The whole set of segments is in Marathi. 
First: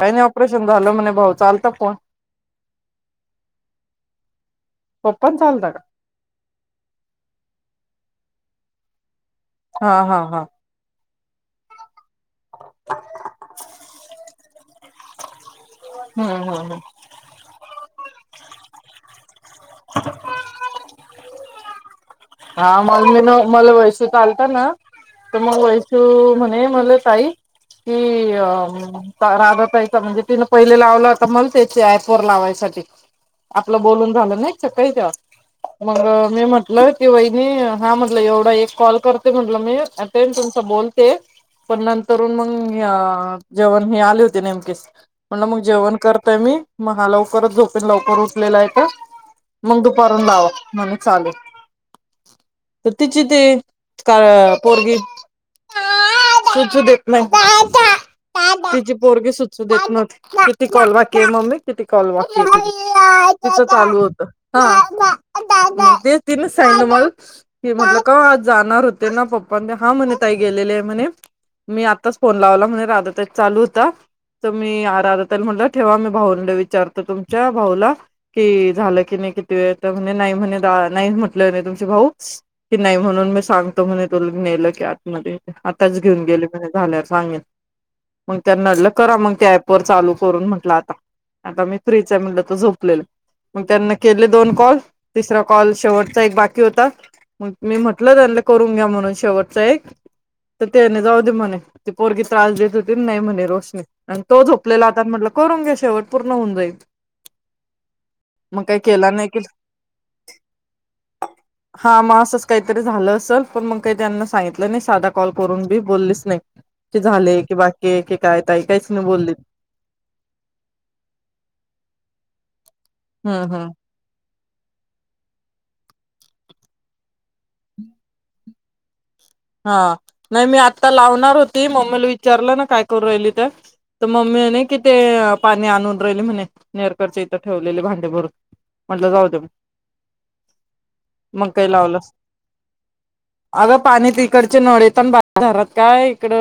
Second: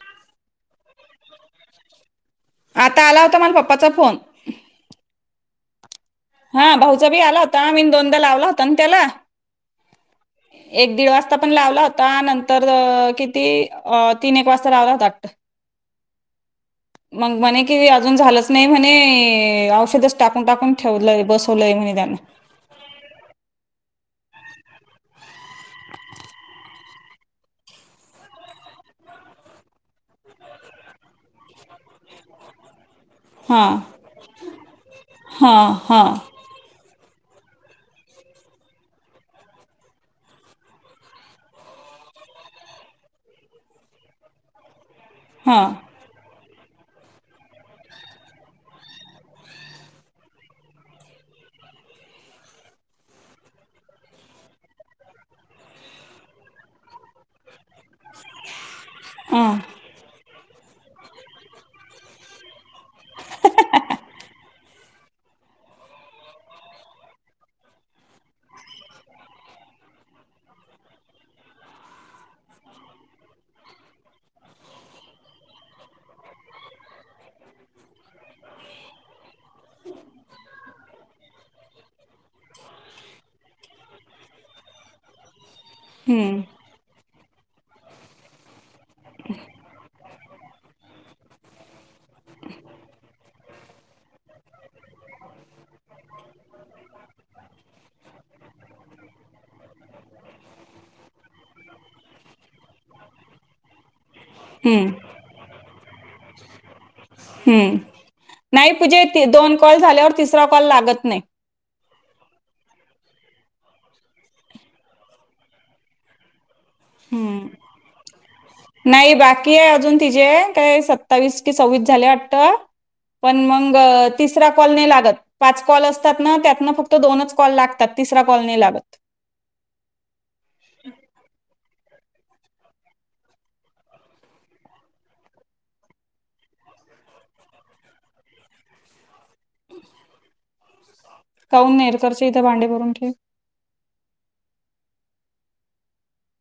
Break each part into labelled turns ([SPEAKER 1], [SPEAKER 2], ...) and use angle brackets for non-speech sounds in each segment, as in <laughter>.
[SPEAKER 1] का नाही ऑपरेशन झालं म्हणे भाऊ चालत फोन
[SPEAKER 2] आता आला होता मला पप्पाचा फोन
[SPEAKER 1] पण चालत का
[SPEAKER 2] हा भाऊचा बी आला होता मी दोनदा लावला होता आणि त्याला
[SPEAKER 1] हा, हा, हा
[SPEAKER 2] आता पण लावला होता नंतर किती तीन एक वाजता लावला होता वाटत
[SPEAKER 1] हम्म हम्म हम्म.
[SPEAKER 2] मग म्हणे कि अजून झालंच नाही म्हणे हे औषध च टाकून टाकून ठेवलंय बसवलंय म्हणे त्यानं
[SPEAKER 1] हा म मन मल वैसू चालता ना तर मग वैसू म्हणे मले ताई ती अ राधातायचा म्हणजे तिन पहिले लावला होता मले ते अँपवर लावायसाठी
[SPEAKER 2] हा
[SPEAKER 1] आपलं बोलून झालं नाही स काही तेव
[SPEAKER 2] हा
[SPEAKER 1] मग
[SPEAKER 2] हा
[SPEAKER 1] मी म्हटलं ती वहिणी हा म्हटलं एवढा एक कॉल करते म्हटलं मी टेन्शन च बोलते पण नंतरून मग जेवण हे आले होते नेमकेच म्हणलं
[SPEAKER 2] हा
[SPEAKER 1] मग जेवण करतय मी मग हा लवकरच झोपेन लवकर उठलेला आहे का मग दुपारून लाव म्हण चालेल तर तिची ते का पोरगी चू देत नाही तिची पोरगी
[SPEAKER 2] हा
[SPEAKER 1] सुचू देत नव्हती किती कॉल बाकी ये मम्मी किती कॉल बाकी ए तिच चालू होत हा ती ना सांगितलं मला हे म्हटल का जाणार होते ना पपा न ते हा म्हणे ताई गेलेले म्हणे मी आताच फोन लावला म्हणे राधा त्या चालू होता तु मी आराधता म्हणलं ठेवा मी भाऊंला विचारतो तुमच्या भाऊला कि झालं की नाही मते तर म्हणे नाही म्हटले तुमचे भाऊ की नाही म्हणून मी सांगतो म्हणे तूल नेल कि आत मध्ये आतच घेऊन
[SPEAKER 2] हम्म
[SPEAKER 1] गेले मग ते झलाया वर सांगीन मग करा मग त्या अँप वर चालू करून म्हटलं आता आता मी फ्रीच म्हणलं तर झोपलेलं मग त्यांना केले दोन कॉल तिसरा कॉल शेवटचा एक बाकी होता मग मी म्हटलं त्यांलं करून घ्या म्हणून शेवटच एक तर त्याने जाऊ दे म्हणे ती पोरगी त्रास देत होती नाही म्हणे रोशनी अन तो झोपलेला
[SPEAKER 2] हम्म
[SPEAKER 1] आता करून घे शेवट पूर्ण होऊन जाईल
[SPEAKER 2] हम्म
[SPEAKER 1] मग
[SPEAKER 2] नाही
[SPEAKER 1] काही केला नाही केला
[SPEAKER 2] दोन कॉल झाल्या वर तिसरा कॉल लागत नाही
[SPEAKER 1] हा मग असंच काहीतरी झालं असेल पण मग काही त्यांना सांगितलं नाही साधा कॉल करून मी बोललीच नाही झाले
[SPEAKER 2] हम्म
[SPEAKER 1] की बाकीय कि
[SPEAKER 2] नाही बाकी आहे अजून तिजे काय सत्तावीस कि सव्वीस झाले वाटतं पण
[SPEAKER 1] हम्म हम्म
[SPEAKER 2] मग तिसरा कॉल नाही लागत पाच कॉल असतात ना त्या फक्त दोनच कॉल लागतात तीसरा कॉल नाही लागत
[SPEAKER 1] हा नाही मी आत्ता लावणार होती मम्मीला विचारलं ना काय करू राहिली तर तर मम्मी म्हणे कि ते पाणी आणून राहिले म्हणे नेरकरचे इथं ठेवलेले भांडे भरून म्हटलं जाऊदे म मग काही
[SPEAKER 2] काऊन
[SPEAKER 1] लावलस
[SPEAKER 2] नेरकरचे इथं भांडे भरून ठेव
[SPEAKER 1] अगं पाणी ति इकडचे नळे पण बा धरात काय इकड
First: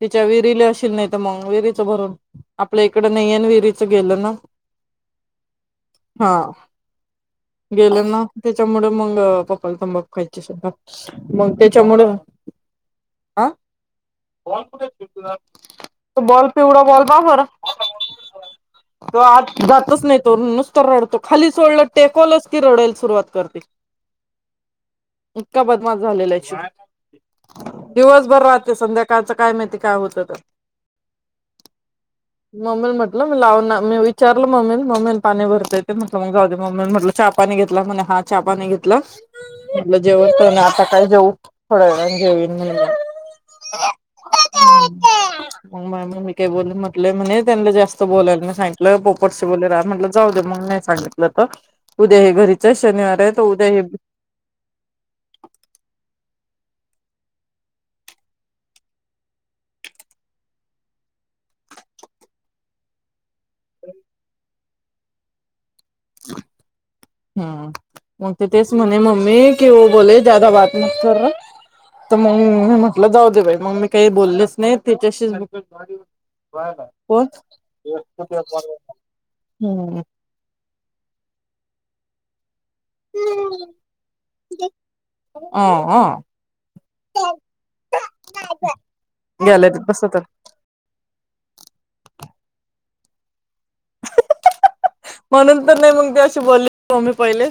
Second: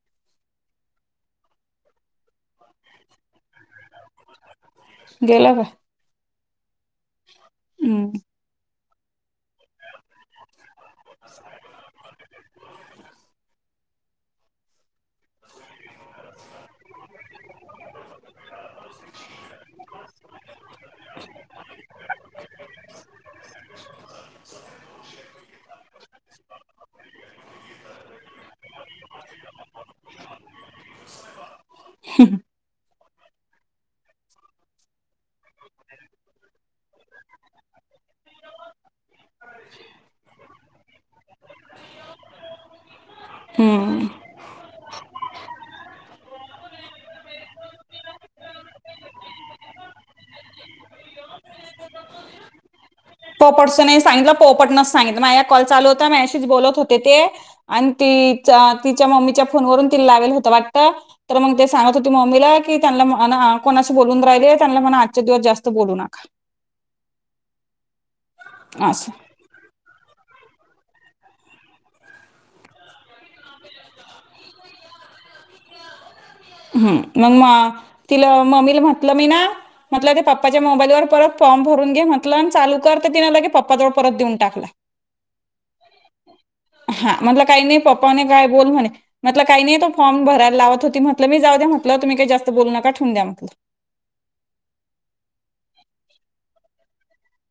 [SPEAKER 1] तिच्या विहिरीले असशील नाही तर मग विहिरीचं भरून आपल्या इकडे नाही आहेन विहिरी गेलं ना
[SPEAKER 2] गेला का
[SPEAKER 1] हा गेले
[SPEAKER 2] हम्म.
[SPEAKER 1] ना तेच्या मग पप्पाला तंबा खायची सुद्धा मग हॅलो आ बॉल कुठयं <unintelligible> तुझा? तो बॉल पिवळा बॉल <unintelligible> बरं.
[SPEAKER 2] <unintelligible>
[SPEAKER 1] तो आत जातच नाही तो. नुसतं रडतो, खाली सोडलं, टेकवलच की रडाल सुरुवात करते.
[SPEAKER 2] <unintelligible>
[SPEAKER 1] इतका बदमाश झालेल <unintelligible> ची दिवसभर राहते. संध्याकाळच काय माहिती काय होत? <unintelligible> मी लाव ना मी विचारल मम्मी, मम्मी पाणी भरता येते म्हटलं मग जाऊदे. म म्हटलं च्या-पानी घेतल, म्हणे हा चा पानी घेतलं. म्हटल जेवण आता काय जेऊ? <inaudible>
[SPEAKER 2] हम्म <inaudible>
[SPEAKER 1] मग मग मी काही बोल म्हटलं म्हणे, त्यांना जास्त बोलायला नाही सांगितलं. पोपटशी बोले रा म्हटलं जाऊद्या मग. नाही सांगितलं <unintelligible> उद्या ही घरीचयस?
[SPEAKER 2] पोपटचं नाही सांगितल, पोपटनच सांगितलं. माझ्या कॉल चालू होता. मायाशी तिच बोलत होते ते, आणि ति च्या तिच्या मम्मीच्या फोनवरून तिन लावेल होत वाटत. मग ते सांगत होती मम्मीला की, त्यांनला मना कोणाशी बोलून राहिले त्यानला म्हणा आजच्या दिवस जास्त बोलू नका.
[SPEAKER 1] <unintelligible> तर
[SPEAKER 2] असं
[SPEAKER 1] मग मी म्हटलं जाऊ दे बाई, मग मी काही बोललेच नाही त्याच्याशी
[SPEAKER 2] हम् मग म तिला ममीला म्हटलं मी ना
[SPEAKER 1] हम्म
[SPEAKER 2] म्हटलं ते पप्पाच्या मोबाईलवर परत फॉर्म भरून घे म्हटलं चाल करता तिना लगे पप्पाजवळ परत देऊन टाकला.
[SPEAKER 1] हा
[SPEAKER 2] हा म्हटलं काही नाही पप्पाने काय बोल म्हणे. म्हटलं काही नाही
[SPEAKER 1] गॅलरीत
[SPEAKER 2] तो
[SPEAKER 1] बसवतात
[SPEAKER 2] फॉर्म भरायला लावत होती म्ह मी जाऊद्या म्हटलं तुम्ही काय जास्त बोलू नका. ठेउन द्या म्हटलं.
[SPEAKER 1] <unintelligible> म्हणून तर नाही मग जास् <unintelligible> मी पहिले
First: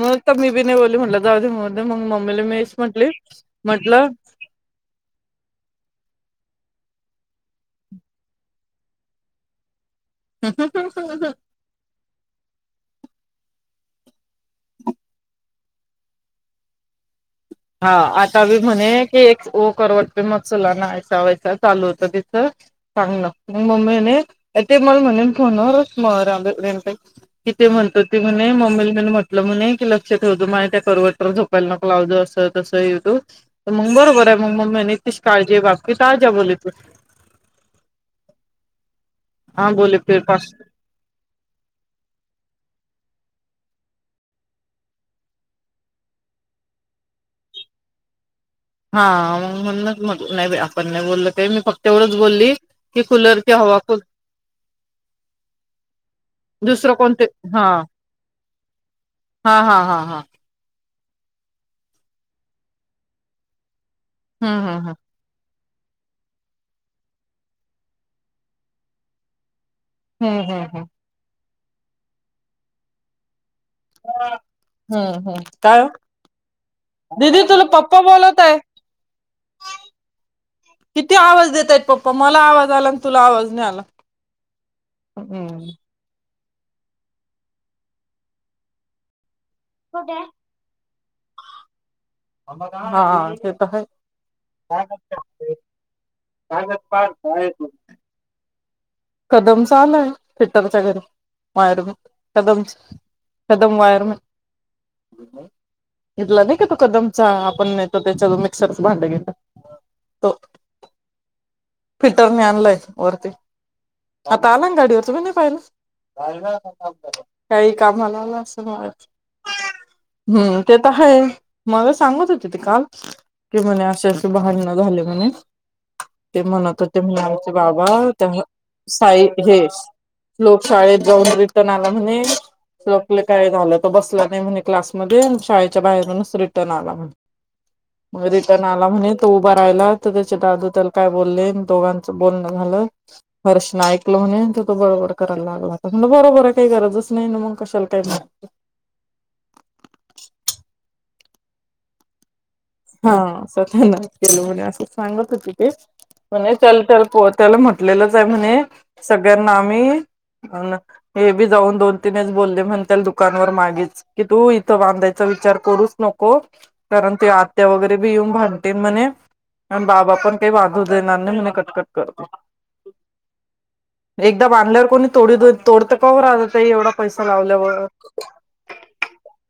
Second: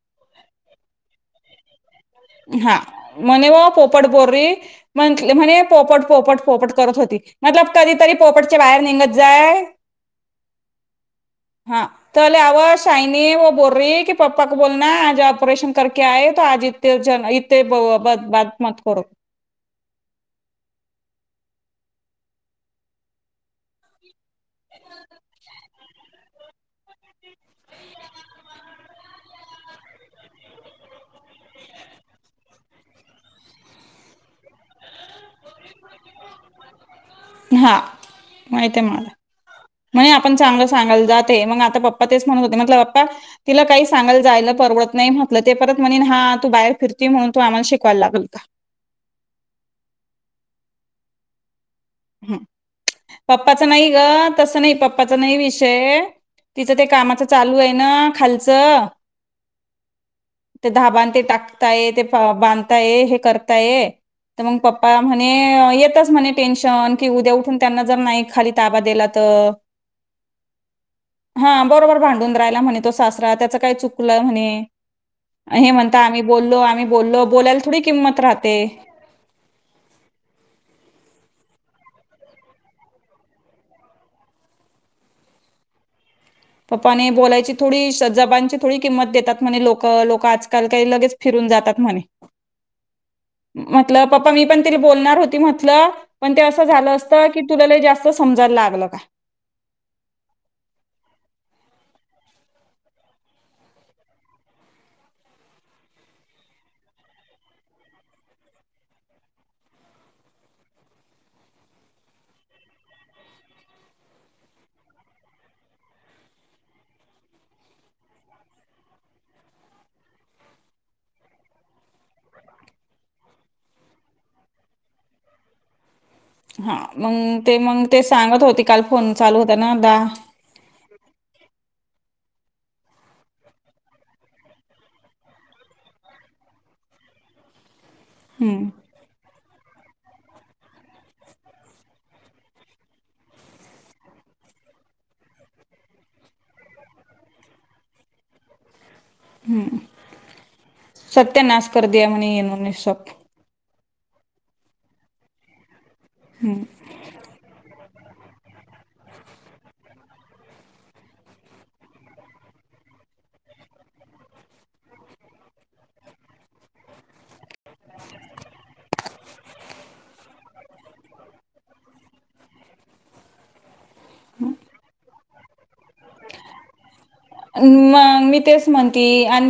[SPEAKER 1] मग मी बी नाही बोलली म्हणलं जाऊ द्या <unintelligible>
[SPEAKER 2] हा, म्हणे व पोपट
[SPEAKER 1] म्हटलं
[SPEAKER 2] बोर्री म्हंटल म्हणे पोपट पोपट, पोपट करत होती. म्हटलं प कधीतरी पोपटच्या बाहेर निघत जाय.
[SPEAKER 1] <unintelligible>
[SPEAKER 2] हा तले आवाज सायनी व बोलरी की, पप्पा को बोल ना आज ऑपरेशन करके आये तो आज <unintelligible>
[SPEAKER 1] हा
[SPEAKER 2] ब-
[SPEAKER 1] आता
[SPEAKER 2] बात
[SPEAKER 1] बी
[SPEAKER 2] मत करो
[SPEAKER 1] म्हणे की, एक वो करवट पे मत सुलाना चुला ऐसा वैसा. चालू होत तिच सांगणं. मग मने ते म्हणेन फोनवर <unintelligible> कि ते म्हणत होती, म्हणे मम्मी म म्हटलं म्हणे की लक्ष ठेवतो <unintelligible> त्या <unintelligible> झोपायला नको लाव अस तस तू मग बरोबर आहे मग मम्मी <unintelligible>
[SPEAKER 2] हा, माहित आहे मला.
[SPEAKER 1] हा बोले
[SPEAKER 2] म्हण
[SPEAKER 1] फिर
[SPEAKER 2] आपण
[SPEAKER 1] पास
[SPEAKER 2] चांगलं सांगायला जाते. मग आता पप्पा तेच म्हणत होते. म्हटल पप्पा तिला काही सांगायला जायला परवडत नाही, म्हटलं ते परत म्हनीन हा, तू बाहेर फिरती म्हणून तू आम्हाला शिकवायला लागल का?
[SPEAKER 1] हा म म्हणून मग नाही बाई आपण नाही बोलल का इ मी फक
[SPEAKER 2] ह, <unintelligible> पप्पाच नाही ग, तसं नाही पप्पाचा नाही विषय तिचं ते
[SPEAKER 1] दुसरं
[SPEAKER 2] कामाचं
[SPEAKER 1] कोणते
[SPEAKER 2] चालू
[SPEAKER 1] हा
[SPEAKER 2] आहे ना, खालचं.
[SPEAKER 1] हा, हा, हा, हा.
[SPEAKER 2] ते धाबान ते टाकताय, ते बांधताय, हे करताय, तर मग
[SPEAKER 1] हम्म हम्म
[SPEAKER 2] पप्पा म्हणे येतच म्हणे टेन्शन की, उद्या उठून त्यांना जर नाही खाली ताबा दिला तर
[SPEAKER 1] हम्म, हम्, हम.
[SPEAKER 2] हा बरोबर भांडून राहिला म्हणे तो सासरा, त्याच काय चुकल म्हणे.
[SPEAKER 1] हम्म हम्म
[SPEAKER 2] हे
[SPEAKER 1] काय ओ?
[SPEAKER 2] म्हणता आम्ही बोललो, आम्ही बोललो,
[SPEAKER 1] दिदी
[SPEAKER 2] बोलायला
[SPEAKER 1] तुला
[SPEAKER 2] थोडी
[SPEAKER 1] पप्पा
[SPEAKER 2] किंमत
[SPEAKER 1] बोलत
[SPEAKER 2] राहते.
[SPEAKER 1] आहे.
[SPEAKER 2] <unintelligible>
[SPEAKER 1] किती आवाज देतय पप्पा मला आवाज आला आणि तुला आवाज नाही आला.. हम्म..
[SPEAKER 2] पप्पाने बोलायची थोडी जबांची थोडी किंमत देतात म्हणे लोक लोक आजकाल काही लगेच... फिरून जातात म्हणे...
[SPEAKER 1] हा ते तर
[SPEAKER 2] म्हटलं पप्पा मी पण ति
[SPEAKER 1] आहे.
[SPEAKER 2] बोलणार होती म्हटलं पण ते असं झालं असत. की तुला जास्त समजायला लागलं.. का
[SPEAKER 1] कदमच आलाय फिटरच्या घरी वायरमन कदम... कदम वायरमन घेतला नाही का तो कदमचा आपण तो त्याच्यातून मिक्सरच भांड घेतलं... तो फिटरने आणलाय वरती... आता आला ना गाडीवरच पण नाही पाहिलं... काही कामाला आलं असं मला... हम्म ते तर आहे मला सांगत होते ते काल... कि म्हणे असे अस भांडण झाले म्हणे... ते
[SPEAKER 2] हा
[SPEAKER 1] म्हणत होते म्ह
[SPEAKER 2] मग
[SPEAKER 1] आमचे
[SPEAKER 2] ते
[SPEAKER 1] बाबा
[SPEAKER 2] मग ते सांगत होती काल फोन
[SPEAKER 1] साई
[SPEAKER 2] चालू होता
[SPEAKER 1] हे
[SPEAKER 2] ना दा
[SPEAKER 1] लोक.. शाळेत जाऊन रिटर्न आला म्हणे... आपलं काय झालं त बसला नाही म्हणे क्लासमध्येध्ये शाळेच्या बाहेरूनच रिटर्न आला म्हने...
[SPEAKER 2] <inaudible>
[SPEAKER 1] मग रिटर्न
[SPEAKER 2] हम्म
[SPEAKER 1] आला म्हणे तो... राहायला तर त्याचे दादू त्याला काय बोलले दोघांच बोलणं झालं. हर्षन ऐकलं म्हणे त तो बरोबर करायला लागलाता म्ह बरोबर काही गरजच नाही ना मग कशाला काही मा..
[SPEAKER 2] हम्म सत्य नास कर द्या म्हनी येन..
[SPEAKER 1] हा असतना केल म्हणे असं सांगत होती ते... म्हणे ल त्याल प त्याला म्हटलेलंच आहे म्हणे सगळ्यांना आम्ही... हे बी जाऊन दोन तीनच बोलले म्हणता दुकानवर मागेच की तू इथं बांधायच.. विचार करूच नको कारण ते आत्या वगैरे बी येऊन भांडतील म्हने.. पण बाबा पण काही बांधू देणार नाही म्हणे कटकट करतो.. एकदा बांधल्यावर कोणी तोडी दे.. तोडत का ओ राधा ताई एवढा पैसा लावल्यावर...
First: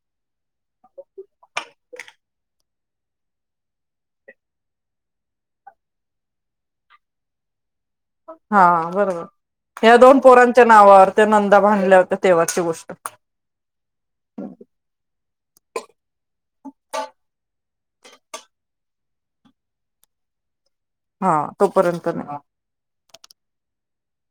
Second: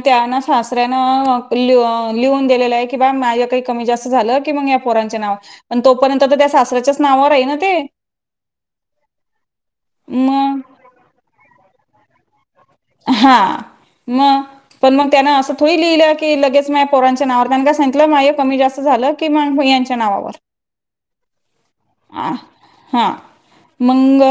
[SPEAKER 2] त्यान सासऱ्यान लिहून दिलेलं आहे की बा माझ्या काही कमी जास्त झालं की मग या पोर... च्या नावावर, पण तोपर्यंत त्या सासऱ्याच्याच नावावर आहे ना ते..
[SPEAKER 1] हा बरोबर या दोन
[SPEAKER 2] मग
[SPEAKER 1] पोरांच्या नावावर त्या नंदा भांडल्या होत्या तेव्हा....
[SPEAKER 2] हा मग पण मग त्यान असं थोडी लिहिलं की लगेच माझ्या पोरांच्या नावावर त्यां का सांगित. माय कमी जास्त झालं कि मग यांच्या नावावर..
[SPEAKER 1] हा तोपर्यंत
[SPEAKER 2] आ
[SPEAKER 1] नाही.
[SPEAKER 2] हा मंग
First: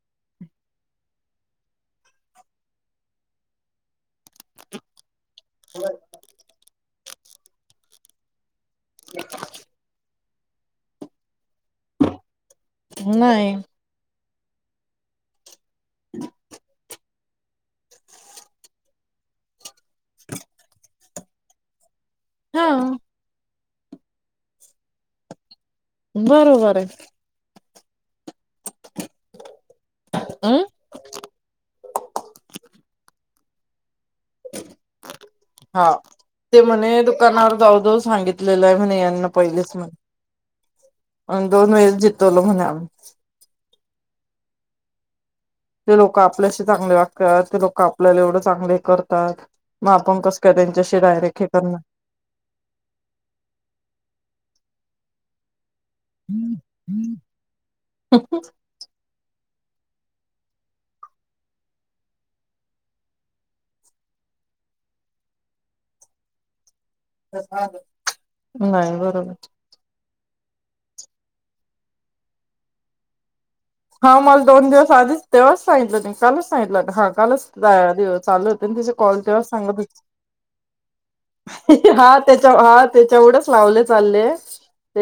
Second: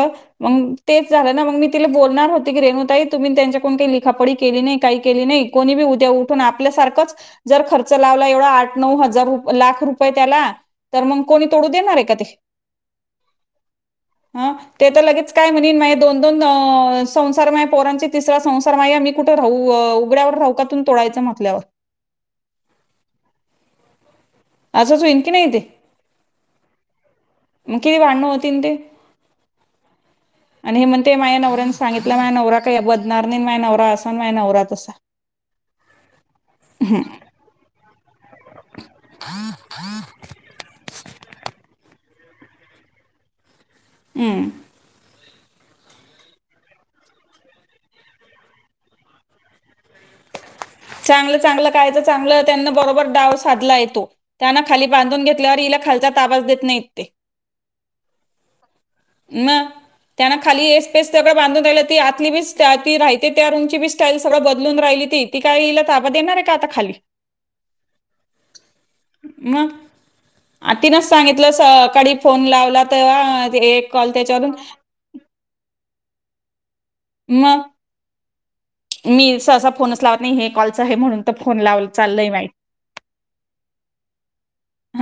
[SPEAKER 2] मग तेच झालं ना मग मी तिला बोलणार होती की रेणुताई.. तुम्ही त्यांच्या कोून काही लिखापडी केली नाही काही केली नाही कोणी बी उद्या उठून आपल्यासारखंच.. जर खर्च लावला एवढा आठ नऊ हजार लाख रुपये त्याला तर मग.. कोणी तोडू देणार आहे का ते?
[SPEAKER 1] नाही
[SPEAKER 2] आ लगेच काय म्हने.. दोन दोन संसार पोरां तिसरा संसार मा मी कुठे राहू... व उगड्यावर राऊकातून तोडायचं म्हतल्यावर..
[SPEAKER 1] हा..
[SPEAKER 2] असंच होईल की नाही ते..
[SPEAKER 1] बरोबर आहे.
[SPEAKER 2] मग किती भांड...
[SPEAKER 1] अं
[SPEAKER 2] आणि हे म्हणते माया नवऱ्यानी सांगितलं मा नव काय बदणार... माझा नवरा असा.. माझ्या नवरा तसा
[SPEAKER 1] हा ते म्हणे दुकानावर जाऊ जाऊ सांगितलेलं आहे म्हणे.... ना पहिलेच म्हण दोन वेळे जितवलो म्हणे आम्ही...
[SPEAKER 2] हम्म
[SPEAKER 1] ते लोकं आपल्याशी चांगले वागतात, ते लोकं आपल्याला एवढं चांगले करतात मग आपण कस-
[SPEAKER 2] चांगलं चांगलं कायच चांगलं त्यांना बरोबर डाव साधला येतो त्याना खाली बांधून घेतल्यावर हिला खालचा ताबाच देत नाहीत ते, मग. त्याना खाली एसपैस सगळं बांधून रायला ती आतली बी ती राहयते त्या रूमची स्टाईल सगळं बदलून राहिली ती, ती काय हिला ताबा देणार आहे का आता खाली?
[SPEAKER 1] नाही, बरोबर.
[SPEAKER 2] मग आ तिनच सांगितलं सकाळी फोन लावला तेव्हा अ
[SPEAKER 1] हा मला दोन दिवस आधीच तेव्हाच सांगितलं कालच सांगितलं हा कालच
[SPEAKER 2] मग
[SPEAKER 1] आधी चालू हो त ना कॉल
[SPEAKER 2] मी
[SPEAKER 1] तेव्हा
[SPEAKER 2] सहसा
[SPEAKER 1] सांगत होती,
[SPEAKER 2] फोनच लावत नाही हे कॉलचं आहे म्हणून तर फोन लावलं
[SPEAKER 1] हा
[SPEAKER 2] चाललंय
[SPEAKER 1] त्याच्या
[SPEAKER 2] माहिती
[SPEAKER 1] हा त्याच्या एवढच पाऊले चालले,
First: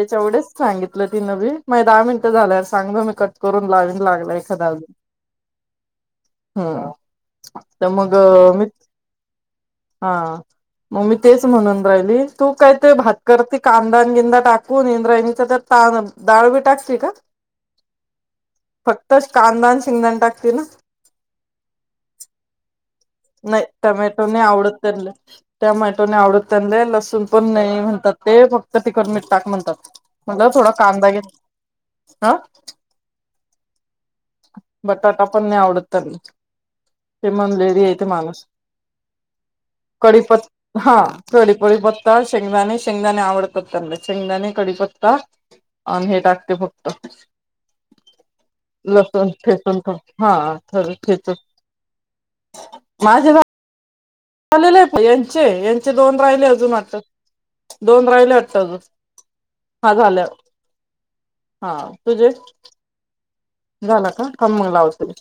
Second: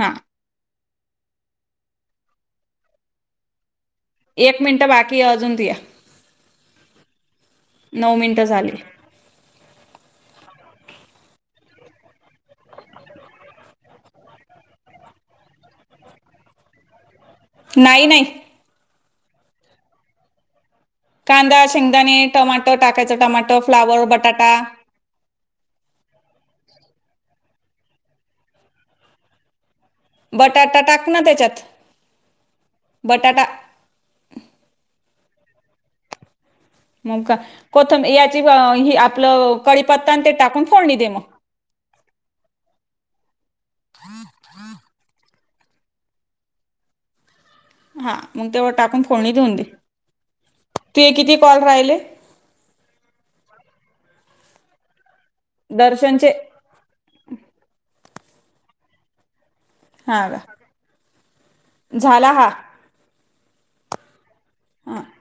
[SPEAKER 2] हा
[SPEAKER 1] एवढेच सांगित ल तिनं‌ बी, माझे दहा मिनट झाल्यावर सांग मी कट करून लावीन. लागला
[SPEAKER 2] एक
[SPEAKER 1] एखादा
[SPEAKER 2] मिनिट
[SPEAKER 1] अजून.
[SPEAKER 2] बाकी आहे अजून तुया
[SPEAKER 1] हम्म, तर मग
[SPEAKER 2] नऊ मिनिटं
[SPEAKER 1] मी,
[SPEAKER 2] झाली
[SPEAKER 1] हा मग मी तेच म्हणून राहिली, तू काय ते भात करती कांदा अन गिंदा टाकून इंद्रायणीचा त्यात <unintelligible> डाळ बी टाकती का?
[SPEAKER 2] नाही, नाही.
[SPEAKER 1] फक्तच कांदा अन शेंगदाणं टाकती ना?
[SPEAKER 2] कांदा, शेंगदाणे, टोमाटो टाक
[SPEAKER 1] नाही टमॅटो नाय आवडत त्यांला, टमॅटो नाय आवडत त्यांला लसूण पण नाही म्हणतात ते, फक्त टिकत टाक म्हणतात. मल थोडा
[SPEAKER 2] बटाटा टाक
[SPEAKER 1] कांदा
[SPEAKER 2] ना
[SPEAKER 1] घेत
[SPEAKER 2] त्याच्यात
[SPEAKER 1] हं.
[SPEAKER 2] बटाटा
[SPEAKER 1] बटाटा पण, नाही आवडत त्यांना.
[SPEAKER 2] मग
[SPEAKER 1] ते
[SPEAKER 2] का?
[SPEAKER 1] म्हणलेली आहे
[SPEAKER 2] कोथम
[SPEAKER 1] ते
[SPEAKER 2] याची
[SPEAKER 1] माणूस
[SPEAKER 2] आपलं कडी.
[SPEAKER 1] कडीपत्, हा. पळी पळीपत्ता. शेंगदाणे, शेंगदाणे आवडतात त्यांना. शेंगदाणे, कडीपत्ता. आणि हे टाकते फक्त.
[SPEAKER 2] <unintelligible> हा मग तेवड टाकून
[SPEAKER 1] लसूण
[SPEAKER 2] फोडीणी देऊन दे.
[SPEAKER 1] ठेचून हा
[SPEAKER 2] तू किती कॉल राहिले?
[SPEAKER 1] माझ व्हय. झालेले आहे पन यांचे यांचे, दोन
[SPEAKER 2] दर्शनचे
[SPEAKER 1] राहिले अजून दोन... राहिले वाटत. हा
[SPEAKER 2] हां
[SPEAKER 1] झालं.
[SPEAKER 2] का
[SPEAKER 1] हा तुझे?
[SPEAKER 2] झाला हा हां
[SPEAKER 1] झालं का? थांब मग लावते.